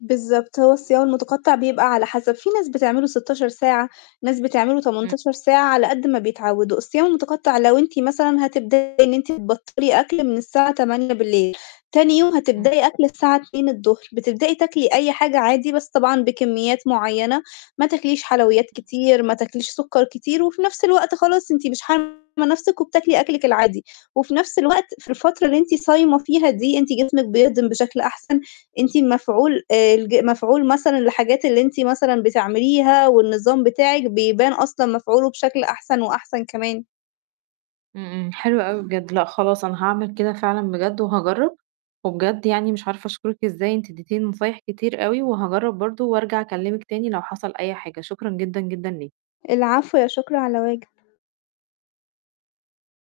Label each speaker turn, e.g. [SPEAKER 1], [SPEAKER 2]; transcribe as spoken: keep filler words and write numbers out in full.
[SPEAKER 1] بالضبط هو الصيام المتقطع بيبقى على حسب في ناس بتعمله سِتاشر ساعة ناس بتعمله
[SPEAKER 2] إمم.
[SPEAKER 1] تمنتاشر ساعة على قد ما بيتعودوا، الصيام المتقطع لو أنتِ مثلًا هتبدئي إن أنتِ تبطلي أكل من الساعة تمانية بالليل تاني يوم
[SPEAKER 2] إمم.
[SPEAKER 1] هتبدئي أكل الساعة اتنين الضُهر، بتبدئي تاكلي أي حاجة عادي بس طبعًا بكميات معيّنة ما تاكليش حلويات كتير ما تاكليش سُكّر كتير، وفي نفْس الوقت خلاص أنتِ مش حارمة نفسِك وبتاكلي أكلِك العادي، وفي نفْس الوقت في الفترة اللي أنتِ صايمة فيها دي أنتِ جسمِك بيهضم بشكل أحسن، أنتِ مفعول آآ الج مفعول مثلًا الحاجات اللي أنتِ مثلًا بتعمليها والنظام بتاعِك بيبان أصلًا مفعوله بشكل أحسن وأحسن كمان.
[SPEAKER 2] إمم. إمم. حلو أوي بجد، لأ خلاص أنا هاعمل كده فعلًا بجد وهاجرّب، وبجد يعني مش عارفة أشكرِك إزاي أنتِ ادّيتيني نصايح كتير أوي، وهاجرّب برضه وأرجع أكلمِك تاني لو حصل أي حاجة، شكرًا جدًا جدًا ليكِ.
[SPEAKER 1] العفو، لا شكر على واجب.